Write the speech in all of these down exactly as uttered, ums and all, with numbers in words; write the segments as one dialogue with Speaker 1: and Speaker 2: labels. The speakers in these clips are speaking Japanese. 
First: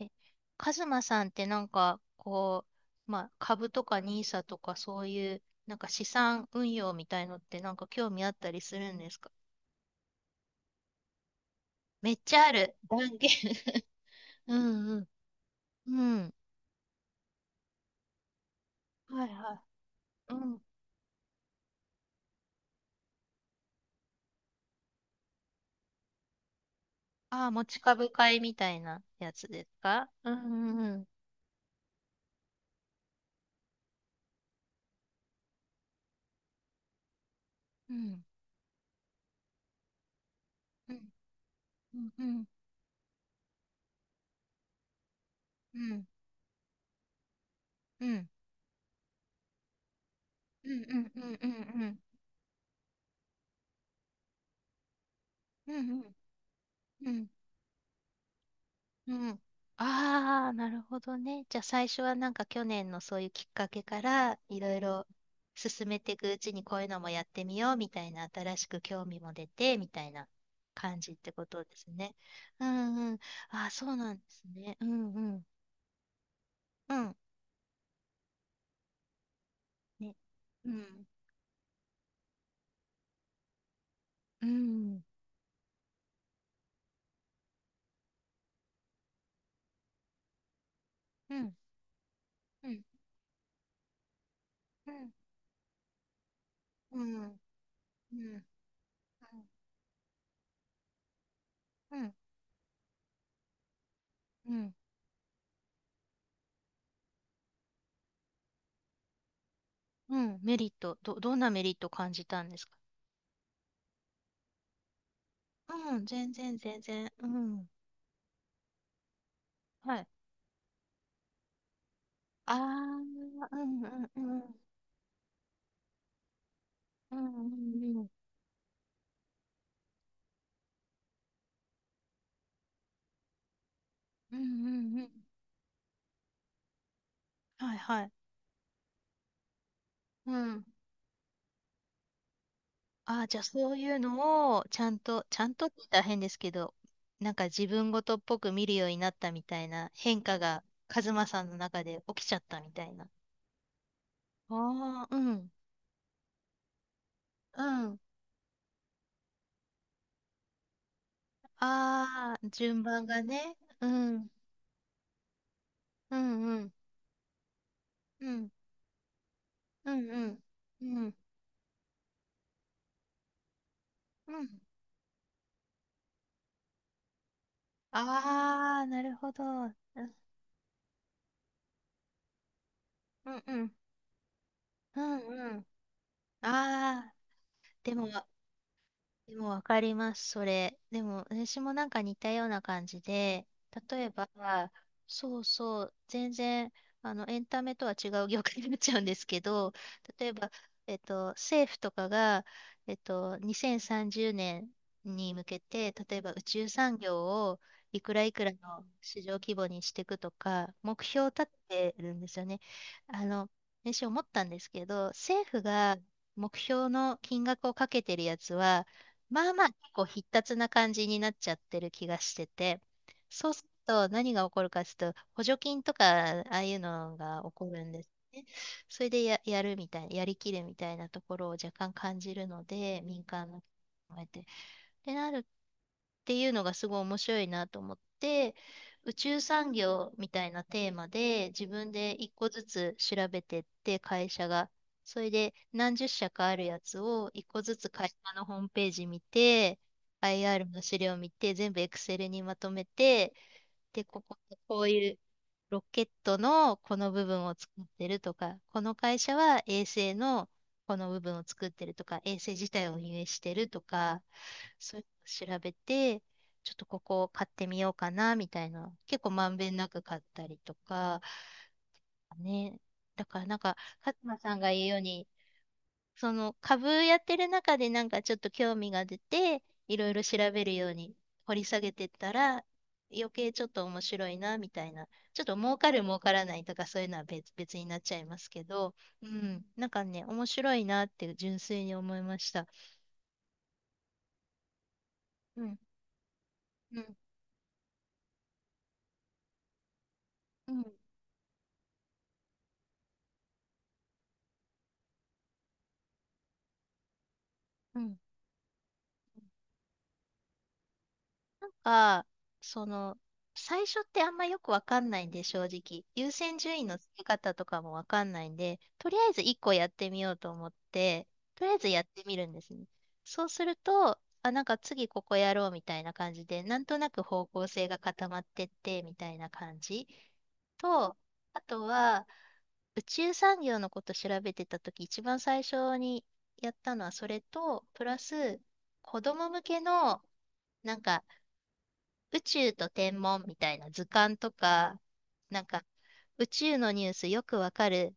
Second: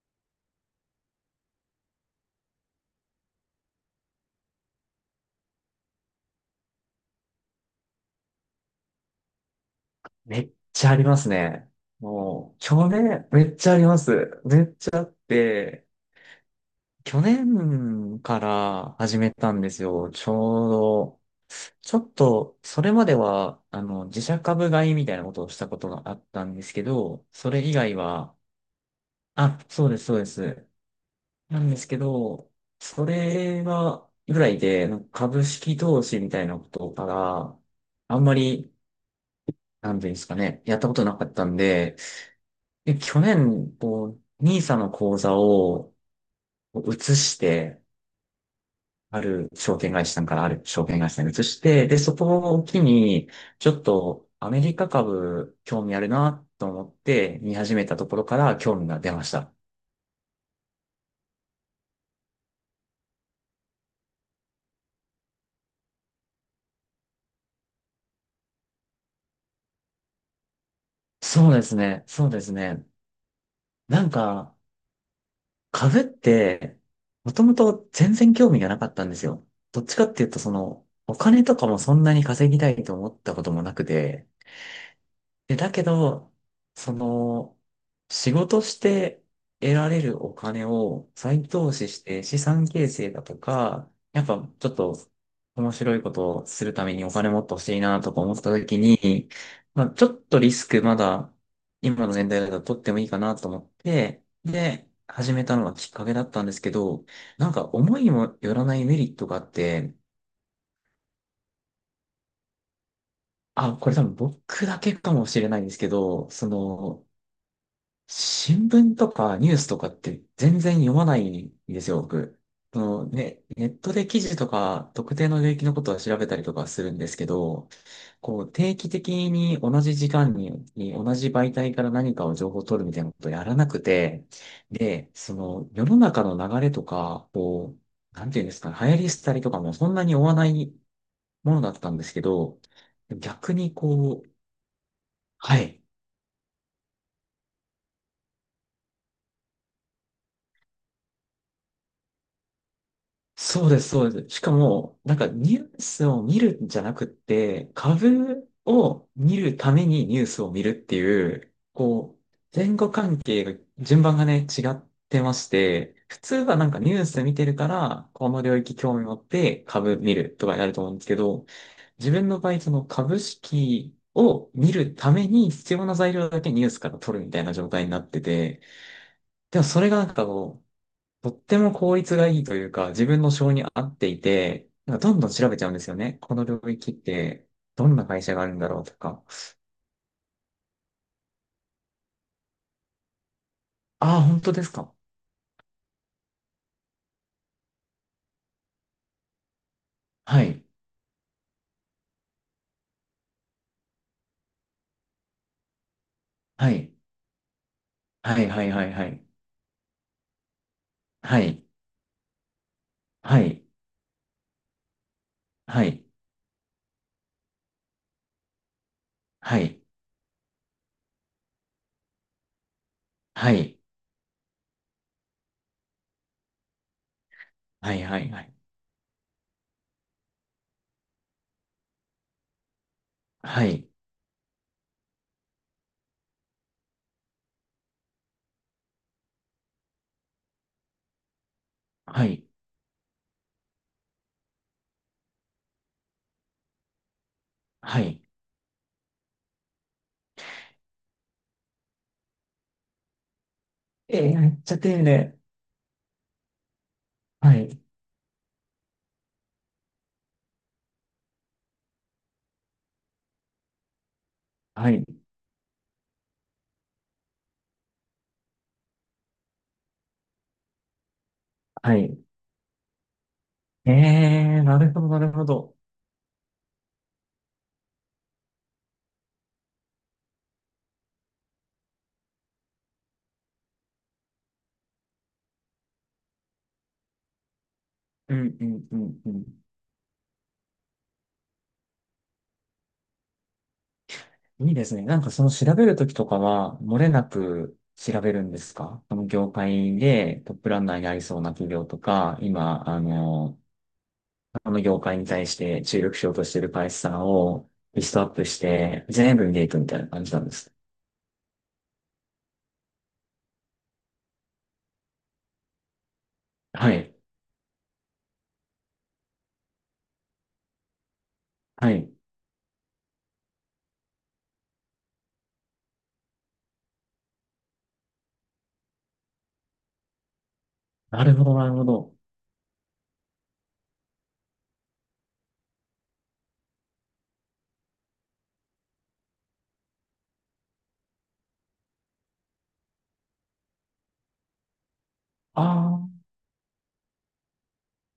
Speaker 1: え、カズマさんってなんか、こう、まあ、株とか ニーサ とかそういう、なんか資産運用みたいのってなんか興味あったりするんですか？
Speaker 2: めっちゃありますね。
Speaker 1: めっちゃあ
Speaker 2: もう、
Speaker 1: る。
Speaker 2: 去
Speaker 1: 断言。
Speaker 2: 年、めっちゃあります。
Speaker 1: う
Speaker 2: めっ
Speaker 1: ん
Speaker 2: ち
Speaker 1: う
Speaker 2: ゃあ
Speaker 1: ん。
Speaker 2: って、
Speaker 1: うん。
Speaker 2: 去年から始
Speaker 1: はい
Speaker 2: めた
Speaker 1: は
Speaker 2: んですよ。ち
Speaker 1: い。うん。
Speaker 2: ょうど、ちょっと、それまでは、あの、自社株買いみたいなことをしたことがあったんですけど、
Speaker 1: あ
Speaker 2: そ
Speaker 1: あ、持
Speaker 2: れ以
Speaker 1: ち
Speaker 2: 外
Speaker 1: 株買
Speaker 2: は、
Speaker 1: いみたいなやつ
Speaker 2: あ、
Speaker 1: です
Speaker 2: そうです、
Speaker 1: か？
Speaker 2: そうで
Speaker 1: うん
Speaker 2: す。
Speaker 1: うんうん。
Speaker 2: なんですけど、それは、ぐらいで、なんか株式投資みたいなことから、
Speaker 1: う
Speaker 2: あん
Speaker 1: ん
Speaker 2: まり、なんていうんですかね、やったことなかったんで、で、去年、こう、n i s の口座を移して、ある証券会社さんからある
Speaker 1: うんう
Speaker 2: 証券会
Speaker 1: ん
Speaker 2: 社
Speaker 1: う
Speaker 2: さんに移
Speaker 1: んうん
Speaker 2: し
Speaker 1: うんう
Speaker 2: て、
Speaker 1: ん
Speaker 2: で、そこを機に、ちょっとアメリカ株
Speaker 1: うん
Speaker 2: 興
Speaker 1: う
Speaker 2: 味
Speaker 1: んう
Speaker 2: ある
Speaker 1: ん
Speaker 2: なと思っ
Speaker 1: うんうん
Speaker 2: て見始めたところから興味が
Speaker 1: う
Speaker 2: 出まし
Speaker 1: ん。
Speaker 2: た。
Speaker 1: ああ、なるほどね。じゃあ最初はなんか去年のそういうきっかけからいろいろ進めていくうちにこういうのもやってみようみたいな、新しく興味も出てみたいな感じってこ
Speaker 2: そうで
Speaker 1: と
Speaker 2: す
Speaker 1: です
Speaker 2: ね。
Speaker 1: ね。
Speaker 2: そうです
Speaker 1: う
Speaker 2: ね。
Speaker 1: んうん。ああ、そう
Speaker 2: なん
Speaker 1: なんです
Speaker 2: か、
Speaker 1: ね。うんうん
Speaker 2: 株って、
Speaker 1: うん
Speaker 2: もともと全然興味がなかったんですよ。どっちかっ
Speaker 1: ね。
Speaker 2: ていうと、そ
Speaker 1: う
Speaker 2: の、
Speaker 1: ん
Speaker 2: お金とかもそんなに稼ぎたいと思ったこともなくて、
Speaker 1: うん
Speaker 2: で、だけど、その、仕事して得られるお金を
Speaker 1: う
Speaker 2: 再
Speaker 1: ん
Speaker 2: 投資して資産
Speaker 1: うん
Speaker 2: 形成だとか、やっぱちょっ
Speaker 1: う
Speaker 2: と
Speaker 1: ん
Speaker 2: 面白いことをするため
Speaker 1: う
Speaker 2: にお
Speaker 1: んう
Speaker 2: 金
Speaker 1: ん
Speaker 2: もっと欲しいなと
Speaker 1: う
Speaker 2: か思った
Speaker 1: ん
Speaker 2: 時に、まあ、ちょっとリスクまだ
Speaker 1: う
Speaker 2: 今
Speaker 1: ん
Speaker 2: の年代だと取ってもいいかなと思って、
Speaker 1: うん
Speaker 2: で、始めたのがきっかけだったんですけど、なんか思いもよらないメリットがあって、
Speaker 1: メリット、どどんなメリット感じたんですか？
Speaker 2: あ、これ多分僕だけかもしれないんですけ
Speaker 1: うん
Speaker 2: ど、
Speaker 1: 全
Speaker 2: そ
Speaker 1: 然全
Speaker 2: の、
Speaker 1: 然。うん
Speaker 2: 新聞とかニュースとか
Speaker 1: は
Speaker 2: っ
Speaker 1: い
Speaker 2: て全然読まないんですよ、僕。
Speaker 1: ああ、
Speaker 2: そのね、
Speaker 1: う
Speaker 2: ネッ
Speaker 1: んう
Speaker 2: トで
Speaker 1: ん
Speaker 2: 記事
Speaker 1: う
Speaker 2: と
Speaker 1: ん。
Speaker 2: か特定の領域のことは調べたりとかするんで
Speaker 1: う
Speaker 2: すけ
Speaker 1: んう
Speaker 2: ど、
Speaker 1: んうん。
Speaker 2: こう定期的に同じ時間に、に同じ媒体から何かを情報を取るみたいなことをやらなくて、
Speaker 1: うんうんう
Speaker 2: で、
Speaker 1: ん。
Speaker 2: その世の中の流れとか、
Speaker 1: は
Speaker 2: こ
Speaker 1: いはい。
Speaker 2: う、なんていうんですかね、流行り廃りとかもそんなに追わ
Speaker 1: う
Speaker 2: な
Speaker 1: ん。
Speaker 2: いものだったんですけど、
Speaker 1: ああ、じゃあ
Speaker 2: 逆
Speaker 1: そ
Speaker 2: に
Speaker 1: ういう
Speaker 2: こう、
Speaker 1: のをちゃんと、ちゃん
Speaker 2: は
Speaker 1: とって
Speaker 2: い。
Speaker 1: 言ったら変ですけど、なんか自分ごとっぽく見るようになったみたいな変化がカズマさんの中で起きちゃったみたいな。あ
Speaker 2: そうです、そうです。しかも、
Speaker 1: あ、
Speaker 2: な
Speaker 1: う
Speaker 2: んか
Speaker 1: ん。
Speaker 2: ニュースを見るんじゃなくっ
Speaker 1: う
Speaker 2: て、
Speaker 1: ん。
Speaker 2: 株を見るためにニュースを見るっていう、こ
Speaker 1: ああ、
Speaker 2: う、前
Speaker 1: 順
Speaker 2: 後
Speaker 1: 番
Speaker 2: 関
Speaker 1: が
Speaker 2: 係が、
Speaker 1: ね。う
Speaker 2: 順番が
Speaker 1: ん。
Speaker 2: ね、違ってまして、
Speaker 1: う
Speaker 2: 普通
Speaker 1: ん
Speaker 2: は
Speaker 1: う
Speaker 2: なん
Speaker 1: ん。
Speaker 2: かニュース見てるから、
Speaker 1: う
Speaker 2: この
Speaker 1: ん。
Speaker 2: 領域興味持って
Speaker 1: う
Speaker 2: 株
Speaker 1: ん
Speaker 2: 見
Speaker 1: う
Speaker 2: る
Speaker 1: ん。
Speaker 2: とかやると
Speaker 1: う
Speaker 2: 思うんです
Speaker 1: ん。
Speaker 2: けど、自分の場合、その株式
Speaker 1: うん。
Speaker 2: を見るために必要な材料だけニュースから取るみたいな状態になってて、
Speaker 1: ああ、なるほど。
Speaker 2: でも
Speaker 1: うん
Speaker 2: それがなんかこう、とっても効率がいいというか、自分の性
Speaker 1: う
Speaker 2: に
Speaker 1: ん。
Speaker 2: 合っていて、なん
Speaker 1: う
Speaker 2: かどんどん調
Speaker 1: んう
Speaker 2: べち
Speaker 1: ん。
Speaker 2: ゃうんですよね。この領域っ
Speaker 1: ああ、
Speaker 2: て、ど
Speaker 1: で
Speaker 2: んな
Speaker 1: も、
Speaker 2: 会社があるんだろうとか。
Speaker 1: でもわかります、それ。でも、私もなんか似たような感じで、例え
Speaker 2: ああ、
Speaker 1: ば、
Speaker 2: 本当ですか。
Speaker 1: そうそう、全然、あの、エンタメとは違う業界になっちゃうんですけど、例え
Speaker 2: は
Speaker 1: ば、
Speaker 2: い。
Speaker 1: えっと、政府とかが、えっと、にせんさんじゅうねんに向けて、例えば宇宙
Speaker 2: はい。
Speaker 1: 産業をいくらい
Speaker 2: は
Speaker 1: く
Speaker 2: い、
Speaker 1: らの
Speaker 2: はい、はい、は
Speaker 1: 市
Speaker 2: い。
Speaker 1: 場規模にしていくとか、目標を
Speaker 2: は
Speaker 1: 立
Speaker 2: い。
Speaker 1: ててるんですよね。あ
Speaker 2: は
Speaker 1: の、
Speaker 2: い。
Speaker 1: 私思ったんですけど、政府
Speaker 2: は
Speaker 1: が
Speaker 2: い。
Speaker 1: 目標の金額をかけてるやつは、まあ
Speaker 2: は
Speaker 1: まあ結
Speaker 2: い。
Speaker 1: 構必達な感じになっちゃってる気がしてて、そ
Speaker 2: は
Speaker 1: うする
Speaker 2: い。
Speaker 1: と何が起こるかというと、補助金とかああいうのが起こるん
Speaker 2: は
Speaker 1: で
Speaker 2: い、
Speaker 1: す
Speaker 2: はい、は
Speaker 1: ね。
Speaker 2: い。
Speaker 1: それでや、やるみたいな、やりきるみたいなところを若干感じるので、民間の
Speaker 2: はい。
Speaker 1: こうやって。ってなるていうのがすごい面白いなと思って、宇宙産業みたいなテーマで自分で
Speaker 2: は
Speaker 1: 一
Speaker 2: い。
Speaker 1: 個ずつ調べてって、会社が、それで何十社かあるやつを一個ずつ
Speaker 2: は
Speaker 1: 会社
Speaker 2: い。
Speaker 1: のホームページ見て、アイアール の資料見て、全部 Excel にまとめて、で、
Speaker 2: え
Speaker 1: ここ、
Speaker 2: ー、めっち
Speaker 1: こ
Speaker 2: ゃ
Speaker 1: う
Speaker 2: 丁
Speaker 1: いう
Speaker 2: 寧。
Speaker 1: ロケットのこの部分を
Speaker 2: は
Speaker 1: 作
Speaker 2: い。
Speaker 1: ってるとか、この会社は衛星のこの部分を作ってるとか、衛星自体を運営してるとか、
Speaker 2: は
Speaker 1: そうい
Speaker 2: い。
Speaker 1: うのを調べて、ちょっとここを買ってみようかなみたいな。結構まんべんなく買ったりとか、
Speaker 2: はい。
Speaker 1: ね。だからなんか勝間さん
Speaker 2: えー、
Speaker 1: が
Speaker 2: な
Speaker 1: 言う
Speaker 2: る
Speaker 1: よう
Speaker 2: ほど、な
Speaker 1: に、
Speaker 2: るほど。
Speaker 1: その株やってる中でなんかちょっと興味が出て、いろいろ調べるように掘り下げてったら、余計ちょっと面白いなみたいな。ちょっと儲かる儲からないとかそういうのは別、別になっちゃい
Speaker 2: う
Speaker 1: ます
Speaker 2: ん、
Speaker 1: け
Speaker 2: うん、
Speaker 1: ど、
Speaker 2: うん、
Speaker 1: う
Speaker 2: うん。
Speaker 1: ん、なんかね、面白いなって純粋に思いました。
Speaker 2: いいですね。なんかその
Speaker 1: う
Speaker 2: 調
Speaker 1: ん、
Speaker 2: べるときとかは、漏
Speaker 1: う
Speaker 2: れ
Speaker 1: ん、
Speaker 2: なく調べるんですか？この業界でトップ
Speaker 1: う
Speaker 2: ラ
Speaker 1: ん、
Speaker 2: ンナーになりそうな企業とか、今、あの、この業界に対して注力しようとしている会社さんを
Speaker 1: う
Speaker 2: リス
Speaker 1: ん。
Speaker 2: トアップして、全部見ていくみたいな感じなんです。
Speaker 1: なんか、その、最初ってあんまよくわかんないんで、正直。優先順位
Speaker 2: は
Speaker 1: の付
Speaker 2: い。
Speaker 1: け方とかもわかんないんで、とりあえず一個やってみようと思って、とりあえず
Speaker 2: は
Speaker 1: やっ
Speaker 2: い。
Speaker 1: てみるんですね。そうすると、あ、なんか次ここやろうみたいな感じで、なんとなく方向性が固まってってみたいな感じ。と、
Speaker 2: なるほど、
Speaker 1: あ
Speaker 2: なる
Speaker 1: と
Speaker 2: ほど。
Speaker 1: は、宇宙産業のこと調べてたとき、一番最初にやったのはそれと、プラス、子供向けの、なんか、宇宙と天文みたいな図鑑とか、なんか
Speaker 2: あ
Speaker 1: 宇宙のニュースよくわかる、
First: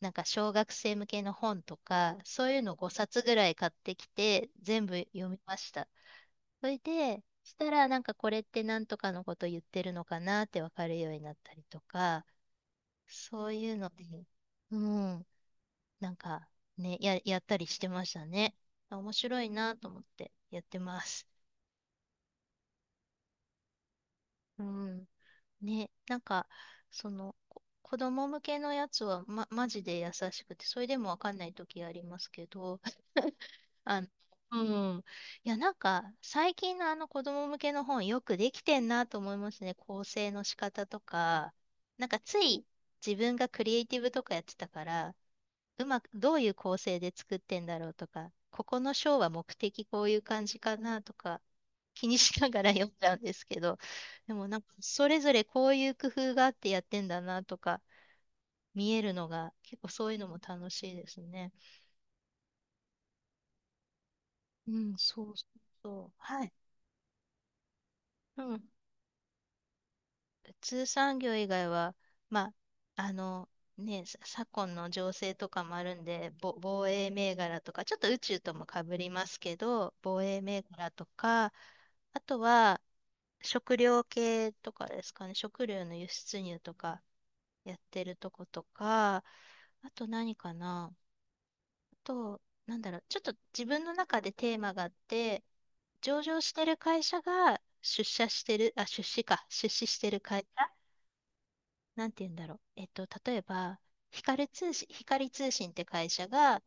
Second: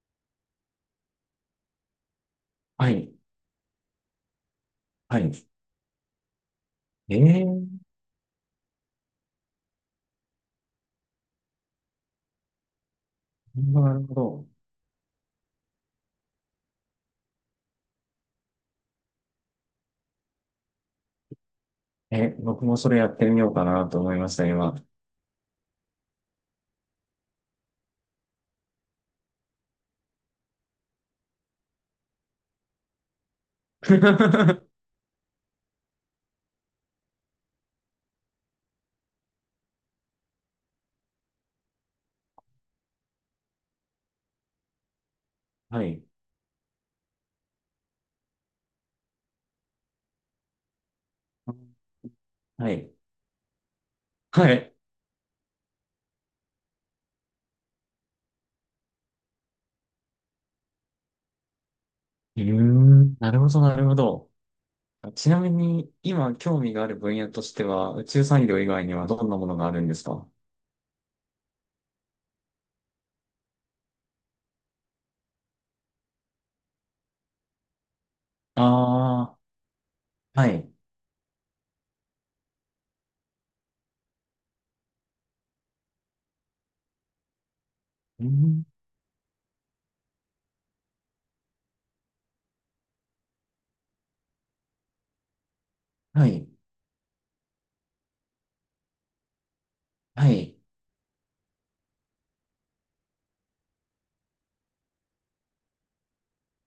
Speaker 1: なんか小学生向けの本とか、そういうの
Speaker 2: あ、は
Speaker 1: 5
Speaker 2: い。
Speaker 1: 冊ぐらい買ってきて、全部
Speaker 2: は
Speaker 1: 読み
Speaker 2: い。
Speaker 1: ました。それ
Speaker 2: え
Speaker 1: で
Speaker 2: え
Speaker 1: し
Speaker 2: ー、
Speaker 1: たらなんかこれってなんとかのこと言ってるのかなってわかるようになったりとか、そういうの
Speaker 2: な
Speaker 1: で、
Speaker 2: るほど。
Speaker 1: うん、なんかね、や、やったりしてましたね。面白いなと思ってやってます。
Speaker 2: え、僕もそれやってみようかなと思いました、
Speaker 1: う
Speaker 2: 今。
Speaker 1: ん。ね、なんか、その、こ子供向けのやつは、ま、マジで優しくて、それでもわかんない時ありますけど、あの、うん。いや、なんか、最近のあの子供向けの本、よくできてんなと思いますね。構成の仕方とか。なんか、つい自分がクリエイティブとかやってたから、
Speaker 2: は
Speaker 1: うま
Speaker 2: い。
Speaker 1: く、どういう構成で作ってんだろうとか、ここの章は目的こういう感じかなとか、気にしなが
Speaker 2: は
Speaker 1: ら読
Speaker 2: い。
Speaker 1: んじゃうんですけど、でも
Speaker 2: は
Speaker 1: なん
Speaker 2: い。
Speaker 1: かそれぞれこういう工夫があってやってんだなとか見えるのが、結構そういうのも楽しいですね。
Speaker 2: うーん、なるほど、なるほど。
Speaker 1: うん、そ
Speaker 2: ち
Speaker 1: う
Speaker 2: な
Speaker 1: そ
Speaker 2: み
Speaker 1: う
Speaker 2: に、
Speaker 1: そう。
Speaker 2: 今
Speaker 1: はい。
Speaker 2: 興味がある分野としては、宇宙
Speaker 1: う
Speaker 2: 産業以
Speaker 1: ん。
Speaker 2: 外にはどんなものがあるんですか？
Speaker 1: 普通産業以外は、まあ、あの、ね、さ昨今の情勢とかもあるんで、ぼ防衛銘柄とか、ちょっと宇宙ともかぶり
Speaker 2: あ
Speaker 1: ま
Speaker 2: あ
Speaker 1: すけど、防
Speaker 2: ー、
Speaker 1: 衛
Speaker 2: は
Speaker 1: 銘
Speaker 2: い。
Speaker 1: 柄とか、あとは、食料系とかですかね。食料の輸出入とかやってる
Speaker 2: う
Speaker 1: とこと
Speaker 2: ん、
Speaker 1: か、あと何かな。あと、なんだろう。ちょっと自分の中でテーマがあって、上
Speaker 2: は
Speaker 1: 場
Speaker 2: い、
Speaker 1: してる会社が出社してる、あ、出資か。出資してる
Speaker 2: は
Speaker 1: 会
Speaker 2: い、
Speaker 1: 社。なんて言うんだろう。えっと、例えば、光通信、光通信って会社が、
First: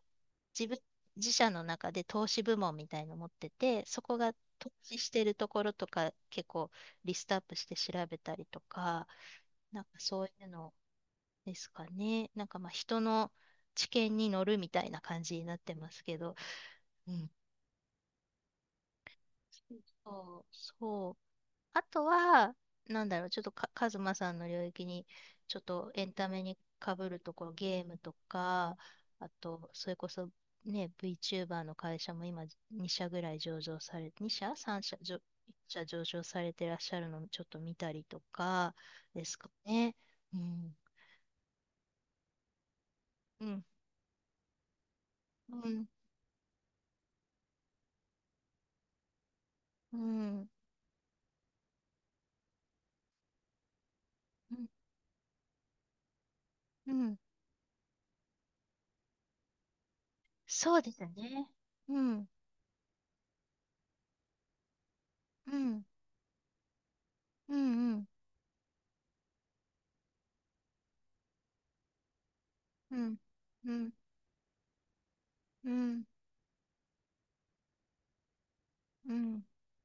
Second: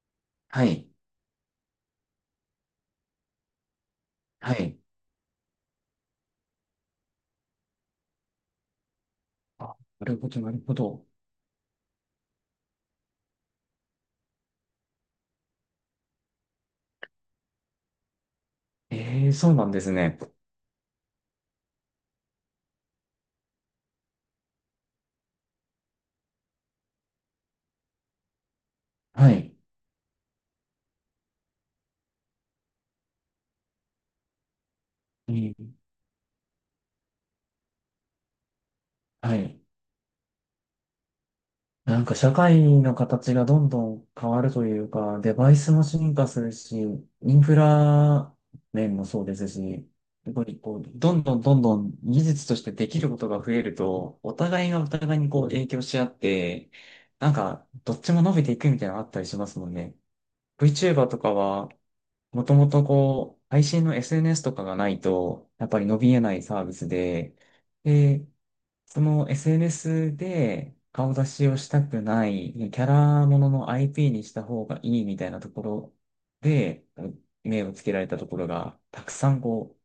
Speaker 2: は
Speaker 1: 自分、
Speaker 2: い、
Speaker 1: 自社の中で投資部門みたいの持ってて、そこが
Speaker 2: は
Speaker 1: 投
Speaker 2: い。
Speaker 1: 資してるところとか結構リストアップして調べたりとか、
Speaker 2: あ、
Speaker 1: なんか
Speaker 2: なる
Speaker 1: そう
Speaker 2: ほ
Speaker 1: い
Speaker 2: ど、
Speaker 1: う
Speaker 2: なる
Speaker 1: の
Speaker 2: ほど。
Speaker 1: ですかね。なんかまあ人の知見に乗るみたいな感じになってますけど、うん。
Speaker 2: ええ、そうなんですね。
Speaker 1: そう、そう。あとは、なんだろう、ちょっとか、カズマさんの領域に、ちょっとエンタメにかぶるところ、ゲームとか、あ
Speaker 2: はい。
Speaker 1: と、それこそ、ね、VTuber の会社も今、2社ぐらい上場され、に社？ さん 社、じょ
Speaker 2: う
Speaker 1: いっ
Speaker 2: ん、
Speaker 1: 社上場されてらっしゃるのをちょっと見たりとか、で
Speaker 2: は
Speaker 1: すか
Speaker 2: い。
Speaker 1: ね。うん、
Speaker 2: なんか社会の形が
Speaker 1: う
Speaker 2: ど
Speaker 1: ん、
Speaker 2: んどん変わるというか、デバ
Speaker 1: う
Speaker 2: イスも
Speaker 1: ん、
Speaker 2: 進化するし、インフラ面もそうですし、
Speaker 1: う
Speaker 2: やっぱ
Speaker 1: ん、
Speaker 2: りこう、どんどんどんどん技術としてできることが増えると、お
Speaker 1: う
Speaker 2: 互
Speaker 1: ん、
Speaker 2: いがお互いにこう影響し合って、
Speaker 1: うん、
Speaker 2: なんかどっちも伸びていくみたいなのあったりしますもんね。
Speaker 1: そうです
Speaker 2: VTuber とか
Speaker 1: ね。
Speaker 2: は、
Speaker 1: うん、
Speaker 2: もともとこう、配信の エスエヌエス とかがないと、
Speaker 1: う
Speaker 2: やっぱ
Speaker 1: ん、
Speaker 2: り伸びえないサービスで、
Speaker 1: うん、うん、
Speaker 2: でその エスエヌエス で顔出しをしたくない、キャ
Speaker 1: うん、
Speaker 2: ラものの
Speaker 1: うん、
Speaker 2: アイピー にした方がいいみたいなとこ
Speaker 1: う
Speaker 2: ろ
Speaker 1: ん、
Speaker 2: で、目をつけられたところが、たく
Speaker 1: う
Speaker 2: さん
Speaker 1: ん、
Speaker 2: こう、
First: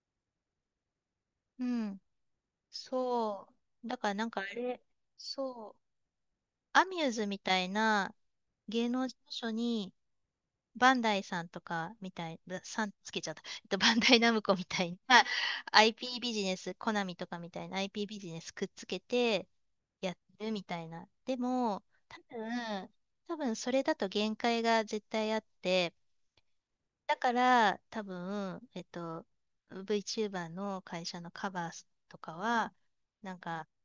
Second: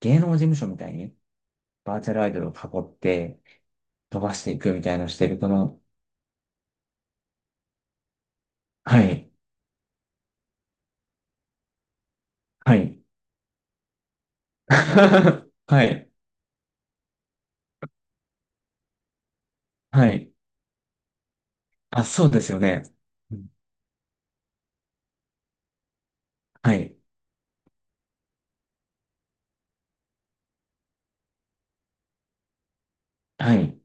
Speaker 2: 芸能事務所みたいに
Speaker 1: う
Speaker 2: バ
Speaker 1: ん。
Speaker 2: ーチャルアイドルを囲って
Speaker 1: そう。だから
Speaker 2: 飛
Speaker 1: なん
Speaker 2: ば
Speaker 1: か
Speaker 2: し
Speaker 1: あ
Speaker 2: ていく
Speaker 1: れ、
Speaker 2: みたいなのをしてる、こ
Speaker 1: そう、
Speaker 2: の、
Speaker 1: アミューズみたいな芸
Speaker 2: は
Speaker 1: 能事
Speaker 2: い、
Speaker 1: 務所に、バンダイさんとかみたい、ぶ
Speaker 2: は
Speaker 1: さん
Speaker 2: い、
Speaker 1: つけちゃった。えっと、バンダイナムコみ たいな
Speaker 2: はい、
Speaker 1: アイピー ビジネス、コナミとかみたいな アイピー ビジネスくっつけて
Speaker 2: は
Speaker 1: やっ
Speaker 2: い。
Speaker 1: てるみたいな。でも、
Speaker 2: あ、
Speaker 1: 多
Speaker 2: そうですよね。
Speaker 1: 分、
Speaker 2: う
Speaker 1: 多
Speaker 2: ん
Speaker 1: 分それだと限界が絶対あって、
Speaker 2: はい、
Speaker 1: だから、多分、えっと、VTuber の会社のカバーとかは、なん
Speaker 2: は
Speaker 1: か、
Speaker 2: い、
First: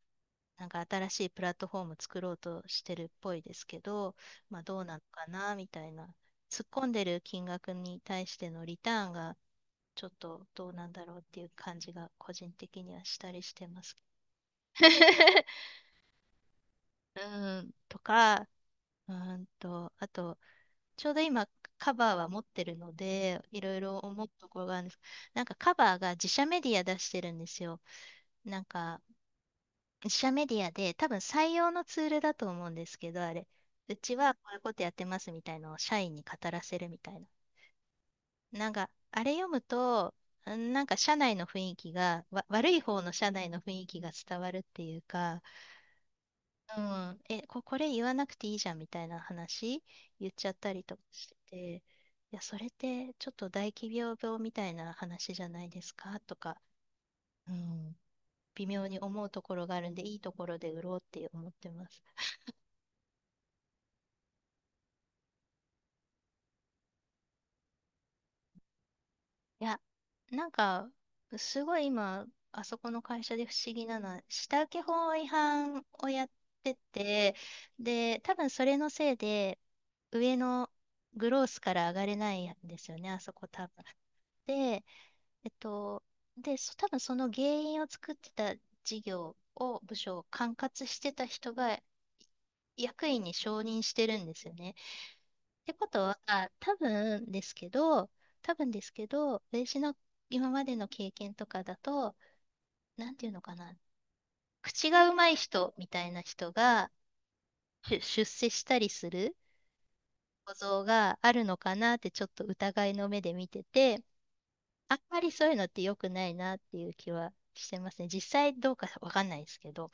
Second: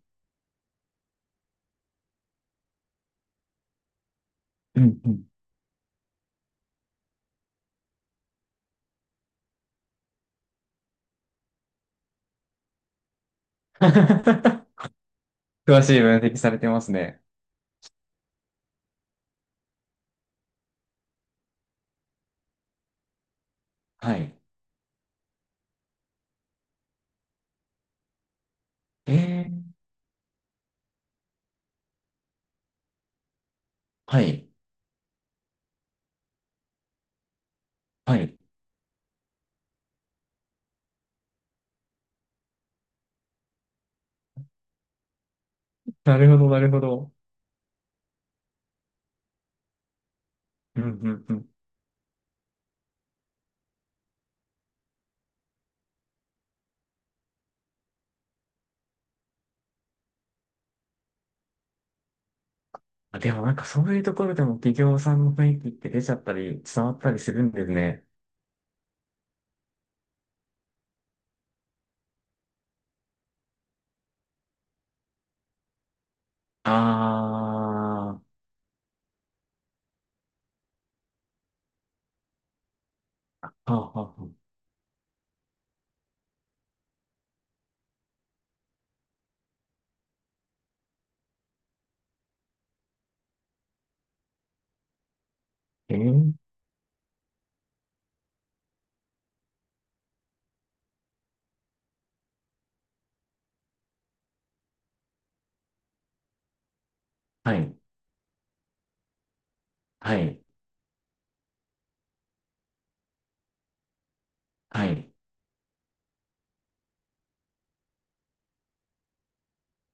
Speaker 1: なんか新しいプラットフォーム作ろうとしてるっぽいですけど、まあど
Speaker 2: う
Speaker 1: うな
Speaker 2: ん、
Speaker 1: の
Speaker 2: うん。
Speaker 1: かなみたいな。突っ込んでる金額に対してのリターンがちょっとどうなんだろうっていう感じが、個人的にはしたりしてます。
Speaker 2: 詳しい分析されてますね。
Speaker 1: うん、とか、うーんと、あとちょうど今、カバーは持ってるので、いろいろ
Speaker 2: は
Speaker 1: 思う
Speaker 2: い。
Speaker 1: ところがあるんです。なんかカバーが自社メディア出してるんですよ。なんか
Speaker 2: えー、
Speaker 1: 自社メディアで、多分採用のツールだと思うんですけど、あれ。うち
Speaker 2: は
Speaker 1: はこ
Speaker 2: い、
Speaker 1: ういうことやってますみたいのを社員に語らせるみたいな。
Speaker 2: はい。
Speaker 1: なんか、あれ読むと、んなんか社内の雰囲気が、わ悪い方の社内の雰囲気が伝わるっていうか、
Speaker 2: なるほど、なるほ
Speaker 1: う
Speaker 2: ど。
Speaker 1: ん、え、こ、これ言わなくていいじゃんみたいな話言っちゃった
Speaker 2: う
Speaker 1: り
Speaker 2: ん、う
Speaker 1: とか
Speaker 2: ん、
Speaker 1: し
Speaker 2: う
Speaker 1: て
Speaker 2: ん。
Speaker 1: て、いや、それってちょっと大企業病みたいな話じゃないですかとか、うん、微妙に思うところがあるんで、いいところで売ろうって思ってます。
Speaker 2: あ、でもなんかそういうところでも企業さんの雰囲気って出ちゃったり、伝わったりするんですね。
Speaker 1: いや、なんか、すごい今、あそこの会社で不思議なのは、下請け法違反をやっ
Speaker 2: あ
Speaker 1: てて、
Speaker 2: あ、
Speaker 1: で、
Speaker 2: は
Speaker 1: 多分それのせいで、上のグロースから上がれないんですよね、あそこ多
Speaker 2: あ、
Speaker 1: 分。
Speaker 2: はあ、は
Speaker 1: でえっと、で、そ多分その原因を作ってた事業を、部署を管轄してた人が役員に承認してるんですよね。ってこ
Speaker 2: え
Speaker 1: とは、
Speaker 2: ー、
Speaker 1: 多分ですけど、多分ですけど、私の今までの経験とかだと、なんていうのかな、口がうまい人みたいな人が
Speaker 2: はい、
Speaker 1: 出出世したりする
Speaker 2: はい、
Speaker 1: 構造があるのかなって、ちょっと疑いの目で見てて、
Speaker 2: は
Speaker 1: あん
Speaker 2: い。
Speaker 1: まりそういうのって良くないなっていう気はしてますね。実際どうかわかんないですけど、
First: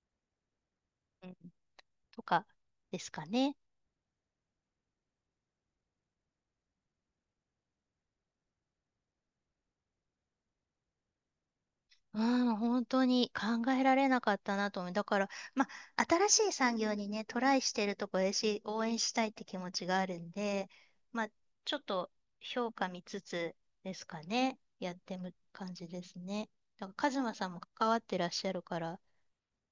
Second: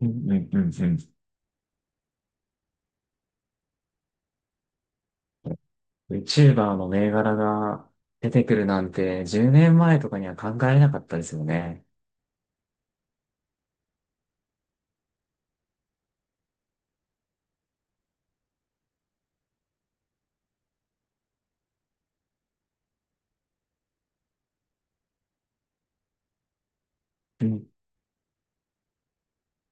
Speaker 2: うん、うん、うん、うん。
Speaker 1: うん、とかですかね。
Speaker 2: VTuber の銘柄が出てくるなんてじゅうねんまえとかには考えなかったですよね。
Speaker 1: うん、本当に考えられなかったなと思う。だから、まあ、新しい産業にね、トライしてるとこだし、応援したいって気持ちがあるんで、まあ、ちょっと評価見つつですかね。やってむ感じですね。だから、カズマ
Speaker 2: う
Speaker 1: さんも
Speaker 2: ん、
Speaker 1: 関わってらっしゃるから、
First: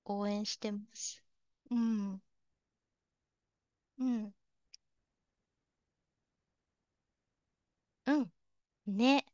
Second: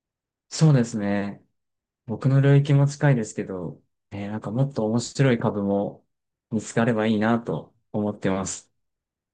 Speaker 1: 応援して
Speaker 2: そう
Speaker 1: ま
Speaker 2: です
Speaker 1: す。
Speaker 2: ね。
Speaker 1: うん、
Speaker 2: 僕の領域も近いですけど、
Speaker 1: う
Speaker 2: えー
Speaker 1: ん、
Speaker 2: なんかもっと面白い株も見つかればいいなと思
Speaker 1: う
Speaker 2: って
Speaker 1: ん。
Speaker 2: ます。
Speaker 1: ね。